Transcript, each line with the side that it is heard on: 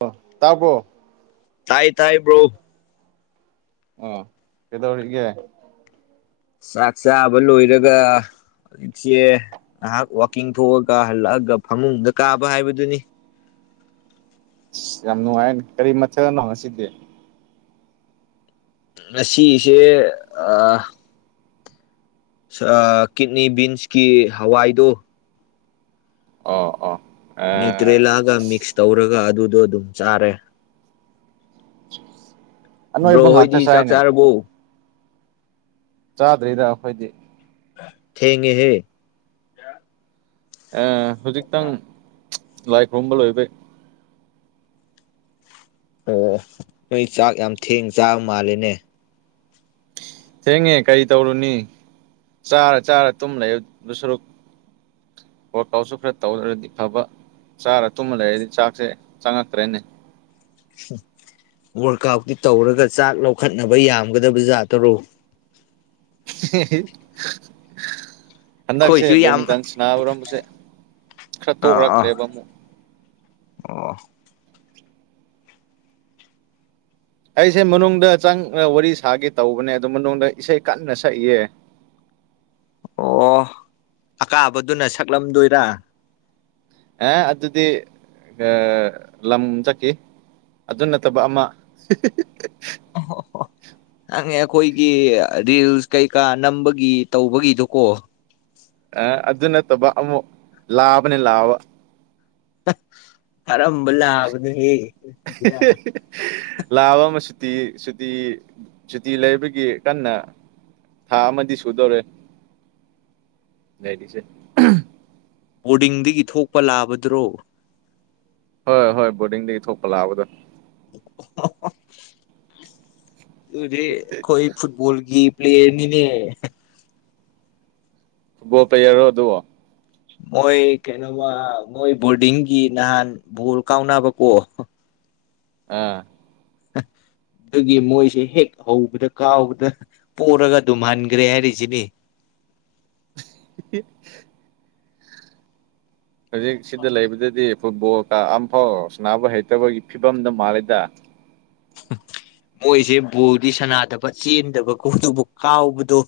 right: ꯑꯣ ꯇꯥꯕꯣ
left: ꯇꯥꯏ ꯇꯥꯏ ꯕ꯭ꯔꯣ
right: ꯑꯣ ꯀꯗꯧꯔꯤꯒꯦ
left: ꯆꯥꯛ ꯆꯥꯕ ꯂꯣꯏꯔꯒ ꯍꯧꯖꯤꯛꯆꯦ ꯉꯍꯥꯛ ꯋꯥꯛꯀꯤꯡ ꯊꯣꯛꯑꯒ ꯍꯜꯂꯛꯑꯒ ꯐꯃꯨꯡꯗ ꯀꯥꯕ ꯍꯥꯏꯕꯗꯨꯅꯤ
right: ꯑꯁ ꯌꯥꯝ ꯅꯨꯡꯉꯥꯏꯟ ꯀꯔꯤ ꯃꯊꯦꯜꯅꯣ ꯉꯁꯤꯗꯤ
left: ꯉꯁꯤꯁꯦ ꯑꯥ ꯀꯤꯠꯅꯤ ꯕꯤꯟꯁꯀꯤ ꯍꯋꯥꯏꯗꯨ
right: ꯑꯣ ꯑꯣ ꯑꯦ
left: ꯅ꯭ꯌꯨꯇ꯭ꯔꯦꯂꯥꯒ ꯃꯤꯛꯁ ꯇꯧꯔꯒ ꯑꯗꯨꯗꯣ ꯑꯗꯨꯝ ꯆꯥꯔꯦ ꯕ꯭ꯔꯣ
right: ꯑꯅꯣꯏꯕ ꯉꯥꯛꯇ
left: ꯍꯣꯏꯗꯤ ꯆꯥꯛ
right: ꯆꯥꯏꯅꯦ
left: ꯆꯥꯔꯕꯣ
right: ꯆꯥꯗ꯭ꯔꯤꯗ ꯑꯩꯈꯣꯏꯗꯤ
left: ꯊꯦꯡꯉꯦ ꯍꯦ
right: ꯑꯥ ꯍꯧꯖꯤꯛꯇꯪ ꯂꯥꯏ ꯈꯨꯔꯨꯝꯕ ꯂꯣꯏꯕꯩ
left: ꯑꯣ ꯅꯣꯏ ꯆꯥꯛ ꯌꯥꯝ ꯊꯦꯡ ꯆꯥꯕ ꯃꯥꯜꯂꯦꯅꯦ
right: ꯊꯦꯡꯉꯦ ꯀꯔꯤ ꯇꯧꯔꯨꯅꯤ ꯆꯥꯔ ꯆꯥꯔ ꯇꯨꯝ ꯂꯩ ꯑꯗꯨ ꯁꯨꯔꯨꯛ ꯋꯥꯔꯛ ꯑꯥꯎꯠꯁꯨ ꯈꯔ ꯇꯧꯗꯔꯗꯤ ꯐꯕ ꯆꯥꯔ ꯇꯨꯝꯃ ꯂꯩꯔꯗꯤ ꯆꯥꯛꯁꯦ ꯆꯪꯉꯛꯇ꯭ꯔꯦꯅꯦ
left: ꯋꯥꯔꯀ ꯑꯥꯎꯇꯤ ꯇꯧꯔꯒ ꯆꯥꯛ ꯂꯧꯈꯠꯅꯕ ꯌꯥꯝꯒꯗꯕ ꯖꯥꯗꯔꯣ
right: [unintelligible] ꯍꯟꯗꯛꯁꯦ
left: ꯑꯩꯈꯣꯏꯁꯨ ꯌꯥꯝ
right: ꯕꯦꯗꯃꯤꯟꯇꯟ ꯁꯅꯥ ꯑꯣꯏꯔꯝꯕꯁꯦ ꯈꯔ
left: ꯑꯥ ꯑꯥ
right: ꯇꯣꯛꯂꯛꯈ꯭ꯔꯦꯕ ꯑꯃꯨꯛ
left: ꯑꯣ
right: ꯑꯩꯁꯦ ꯃꯅꯨꯡꯗ ꯆꯪ ꯋꯥꯔꯤ ꯁꯥꯒꯦ ꯇꯧꯕꯅꯦ ꯑꯗꯣ ꯃꯅꯨꯡꯗ ꯏꯁꯩ ꯀꯟꯅ ꯁꯛꯏꯌꯦ
left: ꯑꯣ ꯑꯀꯥꯕꯗꯨꯅ ꯁꯛꯂꯝꯗꯣꯏꯔ
right: ꯑꯦ ꯑꯗꯨꯗꯤ ꯂꯝ ꯆꯠꯈꯤ ꯑꯗꯨ ꯅꯠꯇꯕ ꯑꯃ
left: [unintelligible] ꯍꯪꯉꯦ ꯑꯩꯈꯣꯏꯒꯤ ꯔꯤꯜꯁ ꯀꯩꯀꯥ ꯅꯝꯕꯒꯤ ꯇꯧꯕꯒꯤꯗꯨ ꯀꯣ
right: ꯑ ꯑꯗꯨ ꯅꯠꯇꯕ ꯑꯃꯨꯛ ꯂꯥꯕꯅꯤ ꯂꯥꯕ
left: ꯀꯔꯝꯕ ꯂꯥꯕꯗꯨꯒꯤ
right: ꯂꯥꯕ ꯑꯃ ꯁꯨꯇꯤ ꯁꯨꯇꯤ ꯁꯨꯇꯤ ꯂꯩꯕꯒꯤ ꯀꯟꯅ ꯊꯥ ꯑꯃꯗꯤ ꯁꯨꯗꯧꯔꯦ ꯂꯩꯔꯤꯁꯦ
left: ꯕꯣꯔꯗꯤꯡꯗꯒꯤ ꯊꯣꯛꯄ ꯂꯥꯕꯗꯨꯔꯣ
right: ꯍꯣꯏ ꯍꯣꯏ ꯕꯣꯔꯗꯤꯡꯗꯒꯤ ꯊꯣꯛꯄ ꯂꯥꯕꯗꯣ
left: ꯗꯨꯗꯤ ꯈ‌ꯣꯏ ꯐꯨꯠꯕꯣꯜꯒꯤ ꯄ꯭ꯂꯌꯔ ꯅꯤꯅꯦ
right: ꯕꯣꯜ ꯄꯂꯥꯌꯔꯔꯣ ꯑꯗꯨꯕ‌ꯣ
left: ꯃꯣꯏ ꯀꯩꯅꯣꯃ ꯃꯣꯏ ꯕꯣꯔꯗꯤꯡꯒꯤ ꯅꯍꯥꯟ ꯕꯣꯜ ꯀꯥꯎꯅꯕꯀꯣ
right: ꯑꯥ
left: ꯑꯗꯨꯒꯤ ꯃꯣꯏꯁꯦ ꯍꯦꯛ ꯍꯧꯕꯗ ꯀꯥꯎꯕꯗ ꯄꯔꯒ ꯑꯗꯨꯝ ꯍꯟꯈ꯭ꯔꯦ ꯍꯥꯏꯔꯤꯁꯤꯅꯤ
right: [unintelligible] ꯍꯧꯖꯤꯛ ꯁꯤꯗ ꯂꯩꯕꯗꯗꯤ ꯐꯨꯠꯕꯣꯜ ꯀ ꯑꯝꯐꯥꯎ ꯁꯕ ꯍꯩꯇꯕꯒꯤ ꯐꯤꯕꯝꯗ ꯃꯜꯂꯦꯗꯥ
left: ꯃꯣꯏꯁꯦ ꯕꯣꯗꯤ ꯁꯅꯥꯗꯕ ꯆꯦꯟꯗꯕ ꯈꯣꯠꯇꯕꯨ ꯀꯥꯎꯕꯗꯣ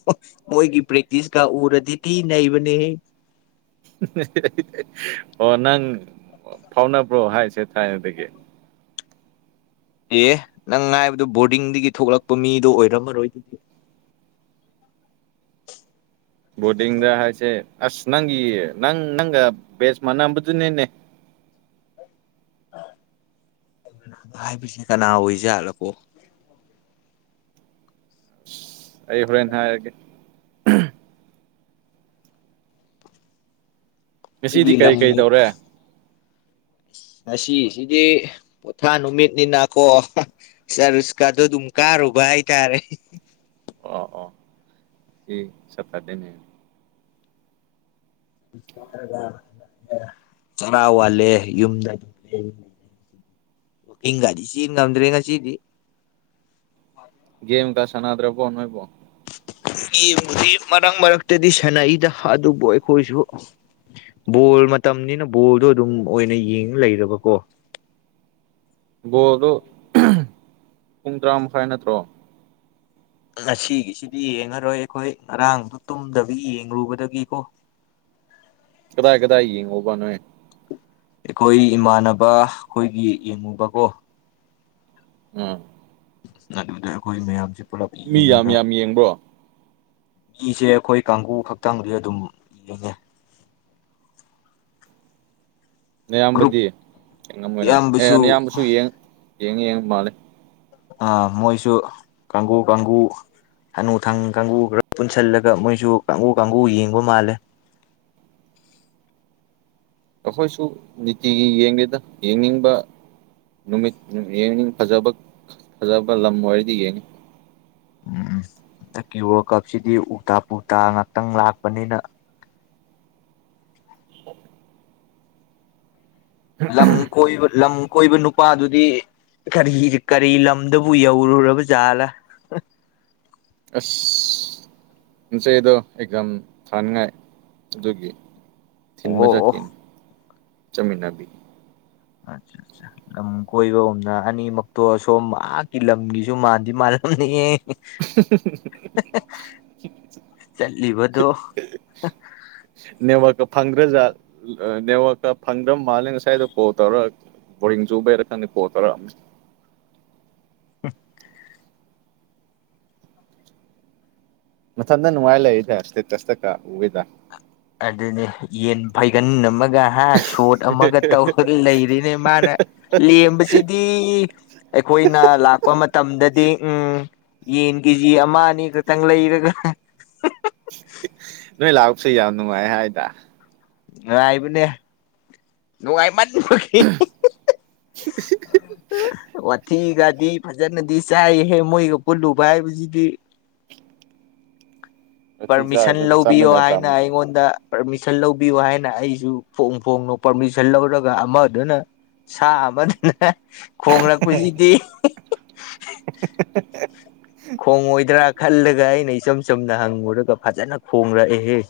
left: ꯃꯣꯏꯒꯤ ꯄ꯭ꯔꯦꯛꯇꯤꯁꯀ ꯎꯔꯗꯤꯗꯤꯤ ꯅꯩꯕꯅꯦꯍ‌ꯦ
right: ꯑꯣ ꯅꯪ ꯐꯥꯎꯅꯕ꯭ꯔꯣ ꯍꯥꯏꯁꯦ ꯊꯥꯏꯅꯗꯒꯤ
left: ꯑꯦ ꯅꯪ ꯉꯥꯏꯕꯗꯨꯣ ꯕꯣꯔꯗꯤꯡꯗꯒꯤ ꯊꯣꯛꯂꯛꯄ ꯃꯤꯗꯣ ꯑꯣꯏꯔꯝꯃꯔꯣꯏ
right: ꯕꯣꯔꯗꯤꯡꯗ ꯍꯥꯏꯁꯦ ꯑꯁ ꯅꯪꯒꯤ ꯅꯪ ꯅꯪꯒ ꯕꯦꯁ ꯃꯥꯟꯝꯕꯗꯨꯅꯦꯅꯦ
left: ꯍꯥꯏꯕꯁꯦ ꯀꯅꯥ ꯑꯣꯏꯖꯥꯠꯂꯀꯣ
right: ꯑꯩ ꯍꯣꯔꯦꯟ ꯍꯥꯏꯔꯒ‌ꯦ ꯉꯁꯤꯗꯤ
left: ꯑꯩꯈꯣꯏꯒꯤ
right: ꯀꯔꯤ
left: ꯂꯝ
right: ꯀꯔꯤ ꯇꯧꯔꯦ
left: ꯉꯁꯤ ꯁꯤꯗꯤ ꯄꯣꯊꯥ ꯅꯨꯃꯤꯠꯅꯤꯅ ꯀꯣ ꯆꯔꯨꯁꯀꯥꯗꯣ ꯑꯗꯨꯝ ꯀꯥꯔꯨꯕ ꯍꯥꯏꯇꯥꯔꯦ
right: ꯑꯣ ꯑꯣ ꯉꯁꯤ ꯁꯇ꯭ꯔꯗꯦꯅꯦ
left: ꯆꯔꯥ ꯋꯥꯜꯂꯦ ꯌꯨꯝꯗ ꯍꯤꯡꯒꯥꯗꯤ ꯆꯦꯟ ꯉꯝꯗ꯭ꯔꯦ ꯉꯁꯤꯗꯤ
right: ꯒꯦꯝꯒꯥ ꯁꯥꯟꯅꯗ꯭ꯔꯥꯕꯣ ꯅꯣꯏꯕꯣ
left: ꯒꯦꯝꯒꯗꯤ ꯃꯔꯛ ꯃꯔꯛꯇꯗꯤ ꯁꯥꯟꯅꯩꯗ ꯑꯗꯨꯕꯨ ꯑꯩꯈꯣꯏꯁꯨ ꯕꯣꯜ ꯃꯇꯝꯅꯤꯅ ꯕꯣꯜꯗꯣ ꯑꯗꯨꯝ ꯑꯣꯏꯅ ꯌꯦꯡ ꯂꯩꯔꯕꯀꯣ
right: ꯕꯣꯜꯗꯣ ꯄꯨꯡ ꯇꯔꯥꯃꯈꯥꯏ ꯅꯠꯇ꯭ꯔꯣ
left: ꯉꯁꯤꯒꯤꯁꯤꯗꯤ ꯌꯦꯡꯉꯔꯣꯏ ꯑꯩꯈꯣꯏ ꯉꯔꯥꯡꯗꯨ ꯇꯨꯝꯗꯕꯤ ꯌꯦꯡꯂꯨꯕꯗꯒꯤꯀꯣ
right: ꯀꯗꯥꯏ ꯀꯗꯥꯏ ꯌꯦꯡꯉꯨꯕ ꯅꯣꯏ
left: ꯑꯩꯈꯣꯏ ꯏꯃꯥꯟꯅꯕ ꯑꯩꯈꯣꯏꯒꯤ ꯌꯦꯡꯉꯨꯕꯀꯣ
right: ꯎꯝ
left: ꯑꯗꯨꯗ ꯑꯩꯈꯣꯏ ꯃꯌꯥꯝꯁꯦ ꯄꯨꯂꯞ
right: ꯃꯤ ꯌꯥꯝ
left: ꯌꯦꯡꯉꯒ
right: ꯌꯥꯝ ꯌꯦꯡꯕ꯭ꯔꯣ
left: ꯃꯤꯁꯦ ꯑꯩꯈꯣꯏ ꯀꯥꯡꯒꯨ ꯈꯛꯇꯪꯗꯤ ꯑꯗꯨꯝ ꯌꯦꯡꯉꯦ ꯒ꯭ꯔꯨꯞ
right: ꯅꯌꯥꯝꯕꯗꯤ ꯌꯦꯡꯉꯝꯃꯣꯏꯅ ꯑꯦ
left: ꯏꯌꯥꯝꯕꯁꯨ
right: ꯅꯌꯥꯝꯕꯁꯨ ꯌꯦꯡ ꯌꯦꯡ ꯌꯦꯡ ꯃꯥꯜꯂꯦ
left: ꯑ ꯃꯣꯏꯁꯨ ꯀꯥꯡꯒꯨ ꯀꯥꯡꯒꯨ ꯍꯅꯨꯊꯪ ꯀꯥꯡꯒꯨ ꯈꯔ ꯄꯨꯟꯁꯜꯂꯒ ꯃꯣꯏꯁꯨ ꯀꯥꯡꯒꯨ ꯀꯥꯡꯒꯨ ꯌꯦꯡꯕ ꯃꯥꯜꯂꯦ
right: ꯑꯩꯈꯣꯏꯁꯨ ꯅꯤꯇꯤꯒꯤ ꯌꯦꯡꯗꯦꯗ ꯌꯦꯡꯅꯤꯡꯕ ꯅꯨꯃꯤꯠ ꯌꯦꯡꯅꯤꯡ ꯐꯖꯕ ꯐꯖꯕ ꯂꯝ ꯑꯣꯏꯔꯗꯤ ꯌꯦꯡꯉꯤ
left: ꯎꯝ ꯍꯟꯗꯛꯀꯤ ꯋꯥꯔꯜ ꯀꯞꯁꯤꯗꯤ ꯎꯜꯇꯥꯥ ꯄꯨꯜꯇꯥꯥ ꯉꯥꯛꯇꯪ ꯂꯥꯛꯄꯅꯤꯅ ꯂꯝ ꯀꯣꯏꯕ ꯂꯝ ꯀꯣꯏꯕ ꯅꯨꯄꯥꯗꯨꯗꯤ ꯀꯔꯤ ꯀꯔꯤ ꯂꯝꯗꯕꯨ ꯌꯧꯔꯨꯔꯕ ꯖꯥꯠꯂꯥ
right: ꯑꯁ [unintelligible] ꯑꯦꯛꯖꯥꯝ ꯊꯥꯅꯤꯉꯥꯏ ꯑꯗꯨꯒꯤ ꯊꯤꯟꯕ
left: ꯑꯣ
right: ꯆꯠꯀꯦ ꯆꯠꯃꯤꯟꯅꯕꯤ
left: ꯑꯆꯥ ꯆꯥ ꯂꯝ ꯀꯣꯏꯕꯒꯨꯝꯅ ꯑꯅꯤꯃꯛꯇꯣ ꯑꯁꯣꯝ [unintelligible] ꯂꯝꯒꯤꯁꯨ ꯃꯥꯟꯗꯤ ꯃꯥꯥꯟꯂꯝꯅꯤꯍꯦ ꯆꯠꯂꯤꯕꯗꯣ
right: ꯅꯦꯠꯋꯥꯛꯀ ꯐꯪꯗ꯭ꯔꯖꯥꯠ ꯅꯦꯋꯥꯛꯀ ꯐꯪꯗ꯭ꯔ ꯃꯥꯜꯂꯦ ꯉꯁꯥꯏꯗꯣ ꯀꯣꯜ ꯇꯧꯔꯥ ꯕꯣꯔꯤꯡ ꯆꯨꯕꯩꯔꯥ ꯈꯪꯗꯦ ꯀꯣꯜ ꯇꯧꯔꯥ
left: [unintelligible]
right: ꯃꯊꯟꯇꯥ ꯅꯨꯡꯉꯥꯏꯌꯥ ꯂꯩꯗꯥ ꯏꯁꯇꯦꯇꯁ ꯇꯀꯥ ꯎꯋꯦꯗ
left: ꯑꯗꯨꯅꯤ ꯌꯦꯟ ꯐꯩꯒꯟ ꯑꯃꯒ ꯍꯥ ꯁꯣꯠ ꯑꯃꯒ ꯇꯧꯔ ꯂꯩꯔꯤꯅꯦ ꯃꯥꯅ ꯂꯦꯝꯕꯁꯤꯗꯤ ꯑꯩꯈꯣꯏꯅ ꯂꯥꯛꯄ ꯃꯇꯝꯗꯗꯤ ꯎꯝ ꯌꯦꯟ ꯀꯦꯖꯤ ꯑꯃ ꯑꯅꯤ ꯈꯛꯇꯪ ꯂꯩꯔꯒ
right: ꯅꯣꯏ ꯂꯥꯛꯄꯁꯨ ꯌꯥꯝ ꯅꯨꯡꯉꯥꯏ ꯍꯥꯏꯗ
left: ꯉꯥꯏꯕꯅꯦ ꯅꯨꯡꯉꯥꯏꯃꯟꯕꯒꯤ ꯋꯥꯊꯤꯒꯗꯤ ꯐꯖꯅꯗꯤ ꯆꯥꯏꯍꯦ ꯃꯣꯏꯒ ꯄꯨꯜꯂꯨꯕ ꯍꯥꯏꯕꯁꯤꯗꯤ
right: ꯎꯊꯤ
left: ꯄꯔꯃꯤꯁꯟ
right: ꯆꯥꯔꯁꯨ
left: ꯂꯧꯕꯤꯌꯣ
right: ꯆꯥꯃꯤꯟꯅ
left: ꯍꯥꯏꯅ
right: ꯇꯥꯕꯅꯤ
left: ꯑꯩꯉꯣꯟꯗ ꯄꯔꯃꯤꯁꯟ ꯂꯧꯕꯤꯌꯨ ꯍꯥꯏꯅ ꯑꯩꯁꯨ ꯐꯣꯡ ꯐꯣꯡꯅꯣ ꯄꯔꯃꯤꯁꯟ ꯂꯧꯔꯒ ꯑꯃꯗꯨꯅ ꯁꯥ ꯑꯃꯗꯨꯅ ꯈꯣꯡꯂꯛꯄꯁꯤꯗꯤ
right: [unintelligible]
left: ꯈꯣꯡꯉꯣꯏꯗ꯭ꯔꯥ ꯈꯜꯂꯒ ꯑꯩꯅ ꯏꯆꯝ ꯆꯨꯝꯅ ꯍꯪꯉꯨꯔꯒ ꯐꯖꯅ ꯈꯣꯡꯂꯛꯑꯦꯍꯦ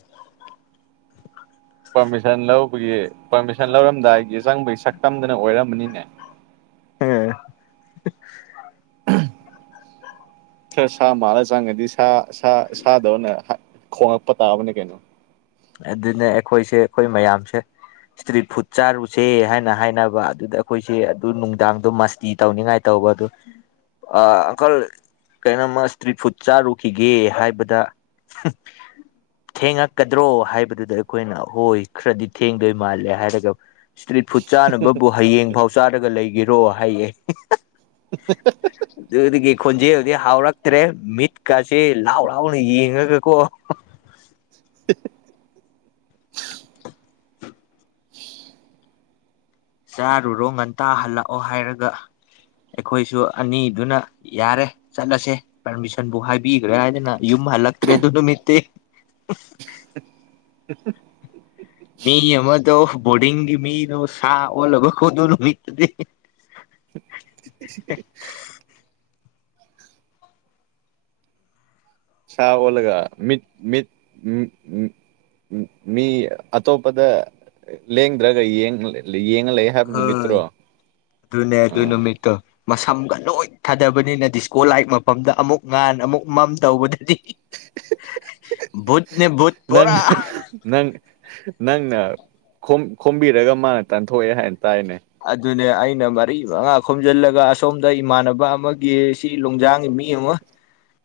right: ꯄꯔꯃꯤꯁꯟ ꯂꯧꯕꯒꯤ ꯄꯔꯃꯤꯁꯟ ꯂꯧꯔꯝꯗꯥꯏꯒꯤ ꯆꯪꯕꯒꯤ ꯁꯛꯇꯝꯗꯨꯅ ꯑꯣꯏꯔꯝꯕꯅꯤꯅꯦ
left: ꯑꯝ
right: [inaudible] ꯈꯔ ꯁꯥ ꯃꯥꯜꯂ ꯆꯪꯉꯗꯤ ꯁꯥ ꯁꯥ ꯁꯥꯗꯧꯅ ꯈꯣꯉꯛꯄ ꯇꯥꯕꯅꯦ ꯀꯩꯅꯣ
left: ꯑꯗꯨꯅ ꯑꯩꯈꯣꯏꯁꯦ ꯑꯩꯈꯣꯏ ꯃꯌꯥꯝꯁꯦ ꯏꯁꯇ꯭ꯔꯤꯠ ꯐꯨꯗ ꯆꯥꯔꯨꯁꯦ ꯍꯥꯏꯅ ꯍꯥꯏꯅꯕ ꯑꯗꯨꯗ ꯑꯩꯈꯣꯏꯁꯦ ꯑꯗꯨ ꯅꯨꯡꯗꯥꯡꯗꯣ ꯃꯁꯇꯤ ꯇꯧꯅꯤꯡꯉꯥꯏ ꯇꯧꯕ ꯑꯗꯨ ꯑ ꯑꯀꯜ ꯀꯔꯤꯅꯣꯝꯃ ꯏꯁꯇ꯭ꯔꯤꯠ ꯐꯨꯗ ꯆꯥꯔꯨꯈꯤꯒꯦ ꯍꯥꯏꯕꯗ ꯊꯦꯡꯉꯛꯀ ꯗ꯭ꯔꯣ ꯍꯥꯏꯕꯗꯨꯗ ꯑꯩꯈꯣꯏꯅ ꯍꯣꯏ ꯈꯔꯗꯤ ꯊꯦꯡꯗꯣꯏ ꯃꯥꯜꯂꯦ ꯍꯥꯏꯔꯒ ꯏꯁꯇ꯭ꯔꯤꯠ ꯐꯨꯗ ꯆꯥꯅꯕꯕꯨ ꯍꯌꯦꯡ ꯐꯥꯎ ꯆꯥꯔꯒ ꯂꯩꯒꯦꯔꯣ ꯍꯥꯏꯌꯦ
right: [unintelligible]
left: ꯑꯗꯨꯗꯒꯤ ꯈꯣꯟꯖꯦꯜꯗꯨꯗꯤ ꯍꯥꯎꯔꯛꯇ꯭ꯔꯦ ꯃꯤꯠꯀꯥꯁꯦ ꯂꯥꯎ ꯂꯥꯎꯅ ꯌꯦꯡꯉꯒꯀꯣ
right: [unintelligible]
left: ꯆꯥꯔꯨꯔꯣ ꯉꯟꯇꯥ ꯍꯜꯂꯛꯑꯣ ꯍꯥꯏꯔꯒ ꯑꯩꯈꯣꯏꯁꯨ ꯑꯅꯤꯗꯨꯅ ꯌꯥꯔꯦ ꯆꯠꯂꯁꯦ ꯄꯔꯃꯤꯁꯟꯕꯨ ꯍꯥꯏꯕꯤꯈ꯭ꯔꯦ ꯍꯥꯏꯗꯅ ꯌꯨꯝ ꯍꯜꯂꯛꯇ꯭ꯔꯦ ꯑꯗꯨ ꯅꯨꯃꯤꯠꯇꯤ ꯃꯤ ꯑꯃꯗꯣ ꯕꯣꯔꯗꯤꯡꯒꯤ ꯃꯤꯗꯣ ꯁꯥ ꯑꯣꯜꯂꯕꯒꯣ ꯑꯗꯨ ꯅꯨꯃꯤꯠꯇꯨꯗꯤ
right: [unintelligible] ꯁꯥ ꯑꯣꯜꯂꯒ ꯃꯤꯠ ꯃꯤꯠ ꯃꯤ ꯑꯇꯣꯞꯄꯗ ꯂꯦꯡꯗ꯭ꯔꯒ ꯌꯦꯡꯉ ꯂꯩ ꯍꯥꯏꯕ
left: ꯍꯣꯏ
right: ꯅꯨꯃꯤꯠꯇ꯭ꯔꯣ
left: ꯑꯗꯨꯅꯦ ꯑꯗꯨ
right: ꯑꯥ
left: ꯅꯨꯃꯤꯠꯇꯣ ꯃꯁꯝꯒ ꯂꯣꯏ ꯊꯥꯗꯕꯅꯤꯅ ꯗꯤꯁꯀꯣ ꯂꯥꯏꯛ ꯃꯐꯝꯗ ꯑꯃꯨꯛ ꯉꯥꯟꯅ ꯑꯃꯨꯛ ꯃꯝ ꯇꯧꯕꯗꯗꯤ ꯕꯨꯠꯅꯦ ꯕꯨꯠ
right: ꯅꯪ
left: ꯄꯨꯔꯥ
right: ꯅꯪ ꯅꯪꯅ ꯈꯣꯝꯕꯤꯔꯒ ꯃꯥꯅ ꯇꯥꯟꯊꯣꯛꯑꯦ ꯍꯥꯏꯅ ꯇꯥꯏꯅꯦ
left: ꯑꯗꯨꯅꯦ ꯑꯩꯅ ꯃꯔꯤ ꯃꯉꯥ ꯈꯣꯝꯖꯤꯜꯂꯒ ꯑꯁꯣꯝꯗ ꯏꯃꯥꯟꯅꯕ ꯑꯃꯒꯤ ꯁꯤ ꯂꯣꯡꯖꯥꯡꯒꯤ ꯃꯤ ꯑꯃ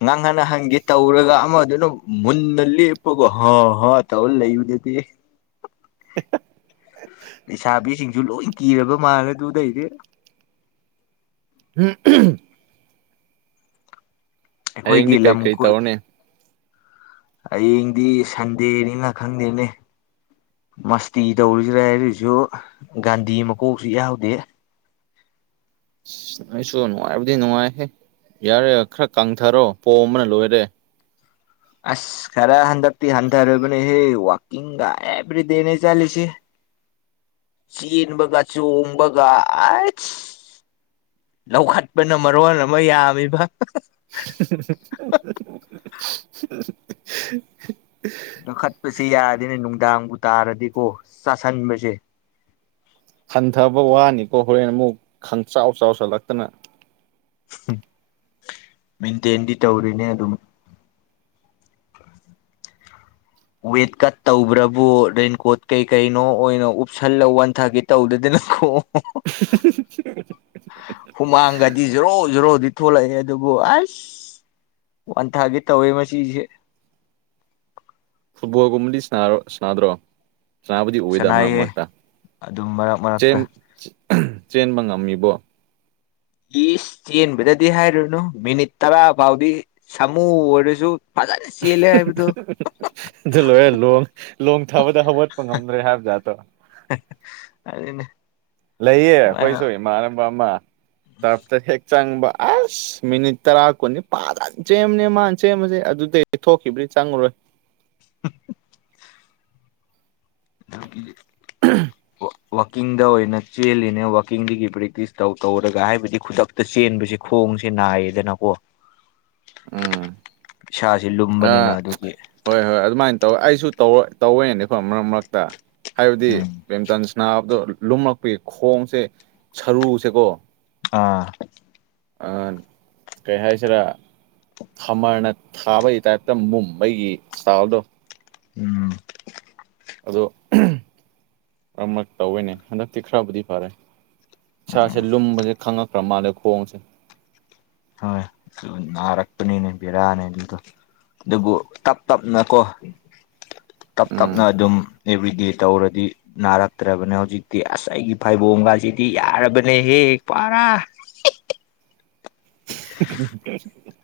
left: ꯉꯥꯡꯍꯥꯟꯟꯅ ꯍꯪꯒꯦ ꯇꯧꯔꯒ ꯑꯃꯗꯨꯅ ꯃꯨꯟꯅ ꯂꯦꯞꯄꯀꯣ ꯍꯥ ꯍꯥ ꯇꯧꯔ ꯂꯩꯕꯗꯨꯗꯤ
right: [unintelligible]
left: ꯂꯩꯁꯥꯕꯤꯁꯤꯡꯁꯨ ꯂꯣꯏ ꯀꯤꯔꯕ ꯃꯥꯜꯂꯦ ꯑꯗꯨꯗꯩꯗꯤ
right: ꯎꯝ [unintelligible]
left: ꯑꯩꯈꯣꯏꯒꯤ
right: ꯍꯌꯦꯡꯗꯤ ꯀꯩ ꯀꯩ
left: ꯂꯝꯈꯨꯜ
right: ꯇꯧꯔꯅꯤ
left: ꯍꯌꯦꯡꯗꯤ ꯁꯟꯗꯦꯅꯤꯅ ꯈꯪꯗꯦꯅꯦ ꯃꯁꯇꯤ ꯇꯧꯔꯤꯁꯤꯔ ꯍꯥꯏꯔꯁꯨ ꯒꯥꯟꯗꯤ ꯃꯀꯣꯛꯁꯨ ꯌꯥꯎꯗꯦ
right: ꯑ ꯑꯩꯁꯨ ꯅꯨꯡꯉꯥꯏꯕꯗꯤ ꯅꯨꯡꯉꯥꯏꯍꯦ ꯌꯥꯔꯦ ꯈꯔ ꯀꯥꯡꯊꯔꯣ ꯄꯣꯝꯕꯅ ꯂꯣꯏꯔꯦ
left: ꯑꯁ ꯈꯔ ꯍꯟꯗꯛꯇꯤ ꯍꯟꯊꯔꯕꯅꯦꯍꯦ ꯋꯥꯛꯀꯤꯡꯒ ꯑꯦꯕ꯭ꯔꯤꯗꯦꯅꯦ ꯆꯠꯂꯤꯁꯤ ꯆꯦꯟꯕꯒ ꯆꯣꯡꯕꯒ ꯂꯧꯈꯠꯄꯅ ꯃꯔꯣꯟ ꯑꯃ ꯌꯥꯝꯃꯤꯕ
right: ꯦ [unintelligible]
left: ꯂꯧꯈꯠꯄꯁꯦ ꯌꯥꯗꯦꯅꯦ ꯅꯨꯡꯗꯥꯡꯕꯨ ꯇꯥꯔꯗꯤꯀꯣ ꯆꯥꯁꯟꯕꯁꯦ
right: ꯍꯟꯊꯕ ꯋꯥꯅꯤꯀꯣ ꯍꯣꯔꯦꯟ ꯑꯃꯨꯛ ꯈꯪꯆꯥꯎ ꯆꯥꯎꯁꯜꯂꯛꯇꯅ
left: ꯃꯦꯟꯇꯦꯟꯗꯤ ꯇꯧꯔꯤꯅꯦ ꯑꯗꯨꯝ ꯋꯦꯠ ꯀꯠ ꯇꯧꯕ꯭ꯔꯕꯨ ꯔꯦꯟꯀꯣꯠ ꯀꯩ ꯀꯩꯅꯣ ꯑꯣꯏꯅ ꯎꯞꯁꯜꯂ ꯋꯥꯟ ꯊꯥꯒꯤ ꯇꯧꯗꯅꯀꯣ
right: [unintelligible]
left: ꯍꯨꯃꯥꯡꯒꯗꯤ ꯖꯔꯣ ꯖꯔꯣꯗꯤ ꯊꯣꯛꯂꯛꯑꯦ ꯑꯗꯨꯕꯨ ꯑꯁ ꯋꯥꯟꯊꯥꯒꯤ ꯇꯧꯋꯦ ꯉꯁꯤꯁꯦ
right: ꯐꯨꯠꯕꯣꯜꯒꯨꯝꯕꯗꯤ ꯁꯥꯔ ꯁꯅꯥꯗ꯭ꯔꯣ ꯆꯅꯥꯕꯨꯗꯤ ꯑꯣꯏꯗ ꯃꯔꯛ
left: ꯁꯅꯥꯏꯌꯦ
right: ꯃꯔꯛꯇ
left: ꯑꯗꯨꯝ ꯃꯔꯛ ꯃꯔꯛꯇ
right: ꯆꯦꯝ ꯆꯦꯟꯕ ꯉꯝꯃꯤꯕꯣ
left: ꯏꯁ ꯆꯦꯟꯕꯗꯗꯤ ꯍꯥꯏꯔꯨꯅꯨ ꯃꯤꯅꯤꯠ ꯇꯔꯥ ꯐꯥꯎꯗꯤ ꯁꯥꯃꯨ ꯑꯣꯏꯔꯁꯨ ꯐꯖꯥꯟ
right: ꯑꯗꯨ ꯂꯣꯏꯔꯦ ꯂꯣꯡ ꯂꯣꯡ ꯊꯥꯕꯗ ꯍꯧꯒꯠꯄ ꯉꯝꯗ꯭ꯔꯦ ꯍꯥꯏꯕ ꯖꯥꯠꯇꯣ
left: ꯑꯔꯨꯅꯦ
right: ꯂꯩꯌꯦ ꯑꯩꯈꯣꯏꯁꯨ ꯏꯃꯥꯟꯅꯕ ꯑꯃ ꯇꯔꯞꯇ ꯍꯦꯛ ꯆꯪꯕ ꯑꯁ ꯃꯤꯅꯤꯠ ꯇꯔꯥ ꯀꯨꯟꯗꯤ ꯄꯥꯗꯟ ꯆꯦꯟꯃꯅꯦ ꯃꯥꯅ ꯆꯦꯟꯕꯁꯦ ꯑꯗꯨꯗꯩ ꯍꯦꯛ ꯊꯣꯛꯈꯤꯕꯗꯩ ꯆꯪꯉꯨꯔꯣꯏ
left: [inaudible] [inaudible]
right: [unintelligible]
left: ꯋꯥꯋꯥꯛꯀꯤꯡꯗ ꯑꯣꯏꯅ ꯆꯦꯜꯂꯤꯅꯦ ꯋꯥꯛꯀꯤꯡꯗꯒꯤ ꯄ꯭ꯔꯦꯛ ꯇꯧ ꯇꯧꯔꯒ ꯍꯥꯏꯕꯗꯤ ꯈꯨꯗꯛ ꯇ ꯆꯦꯟꯕꯁꯦ ꯈꯣꯡꯁꯦ ꯅꯥꯏꯌꯦꯗꯅꯀꯣ
right: ꯎꯝ
left: ꯏꯁꯥꯁꯤ ꯂꯨꯝꯕꯅꯤꯅ
right: ꯑꯥ
left: ꯑꯗꯨꯒꯤ
right: ꯍꯣꯏ ꯍꯣꯏ ꯑꯗꯨꯃꯥꯏꯅ ꯇꯧꯋ ꯑꯩꯁꯨ ꯇꯧ ꯇꯧꯋꯦꯅꯤꯀꯣ ꯃꯔꯛ ꯃꯔꯛꯇ ꯍꯥꯏꯕꯗꯤ
left: ꯎꯝ
right: ꯕꯦꯝꯇꯟꯁ ꯅꯥꯕꯗꯣ ꯂꯨꯝꯃꯛꯄꯩ ꯈꯣꯡꯁꯦ ꯁꯔꯨꯁꯦꯀꯣ
left: ꯑꯥ
right: ꯑ ꯀꯩ ꯍꯥꯏꯁꯤꯔꯥ ꯈꯝꯃꯔꯅ ꯊꯥꯕꯒꯤ ꯇꯥꯏꯞꯇ ꯃꯨꯝꯕꯩꯒꯤ ꯆꯥꯎꯗꯣ
left: ꯎꯝ
right: ꯑꯗꯣ ꯑꯃꯛ ꯇꯧꯑꯦꯅꯦ ꯍꯟꯗꯛꯇꯤ ꯈꯔꯕꯨꯗꯤ ꯐꯔꯦ ꯏꯁꯥꯁꯦ ꯂꯨꯝꯕꯁꯦ ꯈꯪꯉꯛꯈ꯭ꯔ ꯃꯥꯜꯂꯦ ꯈꯣꯡꯁꯦ
left: ꯍꯣꯏ ꯗꯨꯅꯤ ꯅꯥꯔꯛꯄꯅꯤꯅꯦ ꯕꯤꯔꯥꯅꯦ ꯑꯗꯨꯗ ꯑꯗꯨꯕꯨ ꯇꯞ ꯇꯞꯅ ꯀꯣ ꯇꯞ
right: ꯎꯝ
left: ꯇꯞꯅ ꯑꯗꯨꯝ ꯑꯦꯕ꯭ꯔꯤꯗꯦ ꯇꯧꯔꯗꯤ ꯅꯥꯔꯛꯇ꯭ꯔꯕꯅꯦ ꯍꯧꯖꯤꯛꯇꯤ ꯑꯁ ꯑꯩꯒꯤ ꯐꯩꯕꯣꯝꯒꯁꯤꯗꯤ ꯌꯥꯔꯕꯅꯦꯍꯦ ꯄꯨꯔꯥ
right: [unintelligible]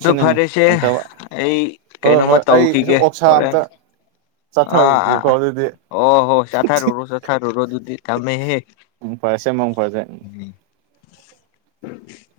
left: ꯑꯗꯨ ꯐꯔꯦꯁꯦ
right: ꯍꯟꯊꯕ
left: ꯑꯩ
right: ꯍꯣꯏ
left: ꯀꯩꯅꯣꯃ
right: ꯍꯣꯏ ꯑꯩꯁꯨ
left: ꯇꯧꯈꯤꯒꯦ
right: ꯑꯣꯛꯁꯥ
left: ꯍꯣꯔꯦꯟ
right: ꯑꯝꯇ
left: ꯑ ꯑ
right: ꯆꯥꯊꯔꯨꯒꯦꯀꯣ ꯑꯗꯨꯗꯤ
left: ꯑꯣ ꯍꯣ ꯆꯊꯥꯔꯨꯔꯣ ꯆꯊꯥꯔꯨꯔꯣ ꯑꯗꯨꯗꯤ ꯊꯝꯃꯦꯍꯦ
right: [unintelligible]
left: ꯎꯝ [unintelligible]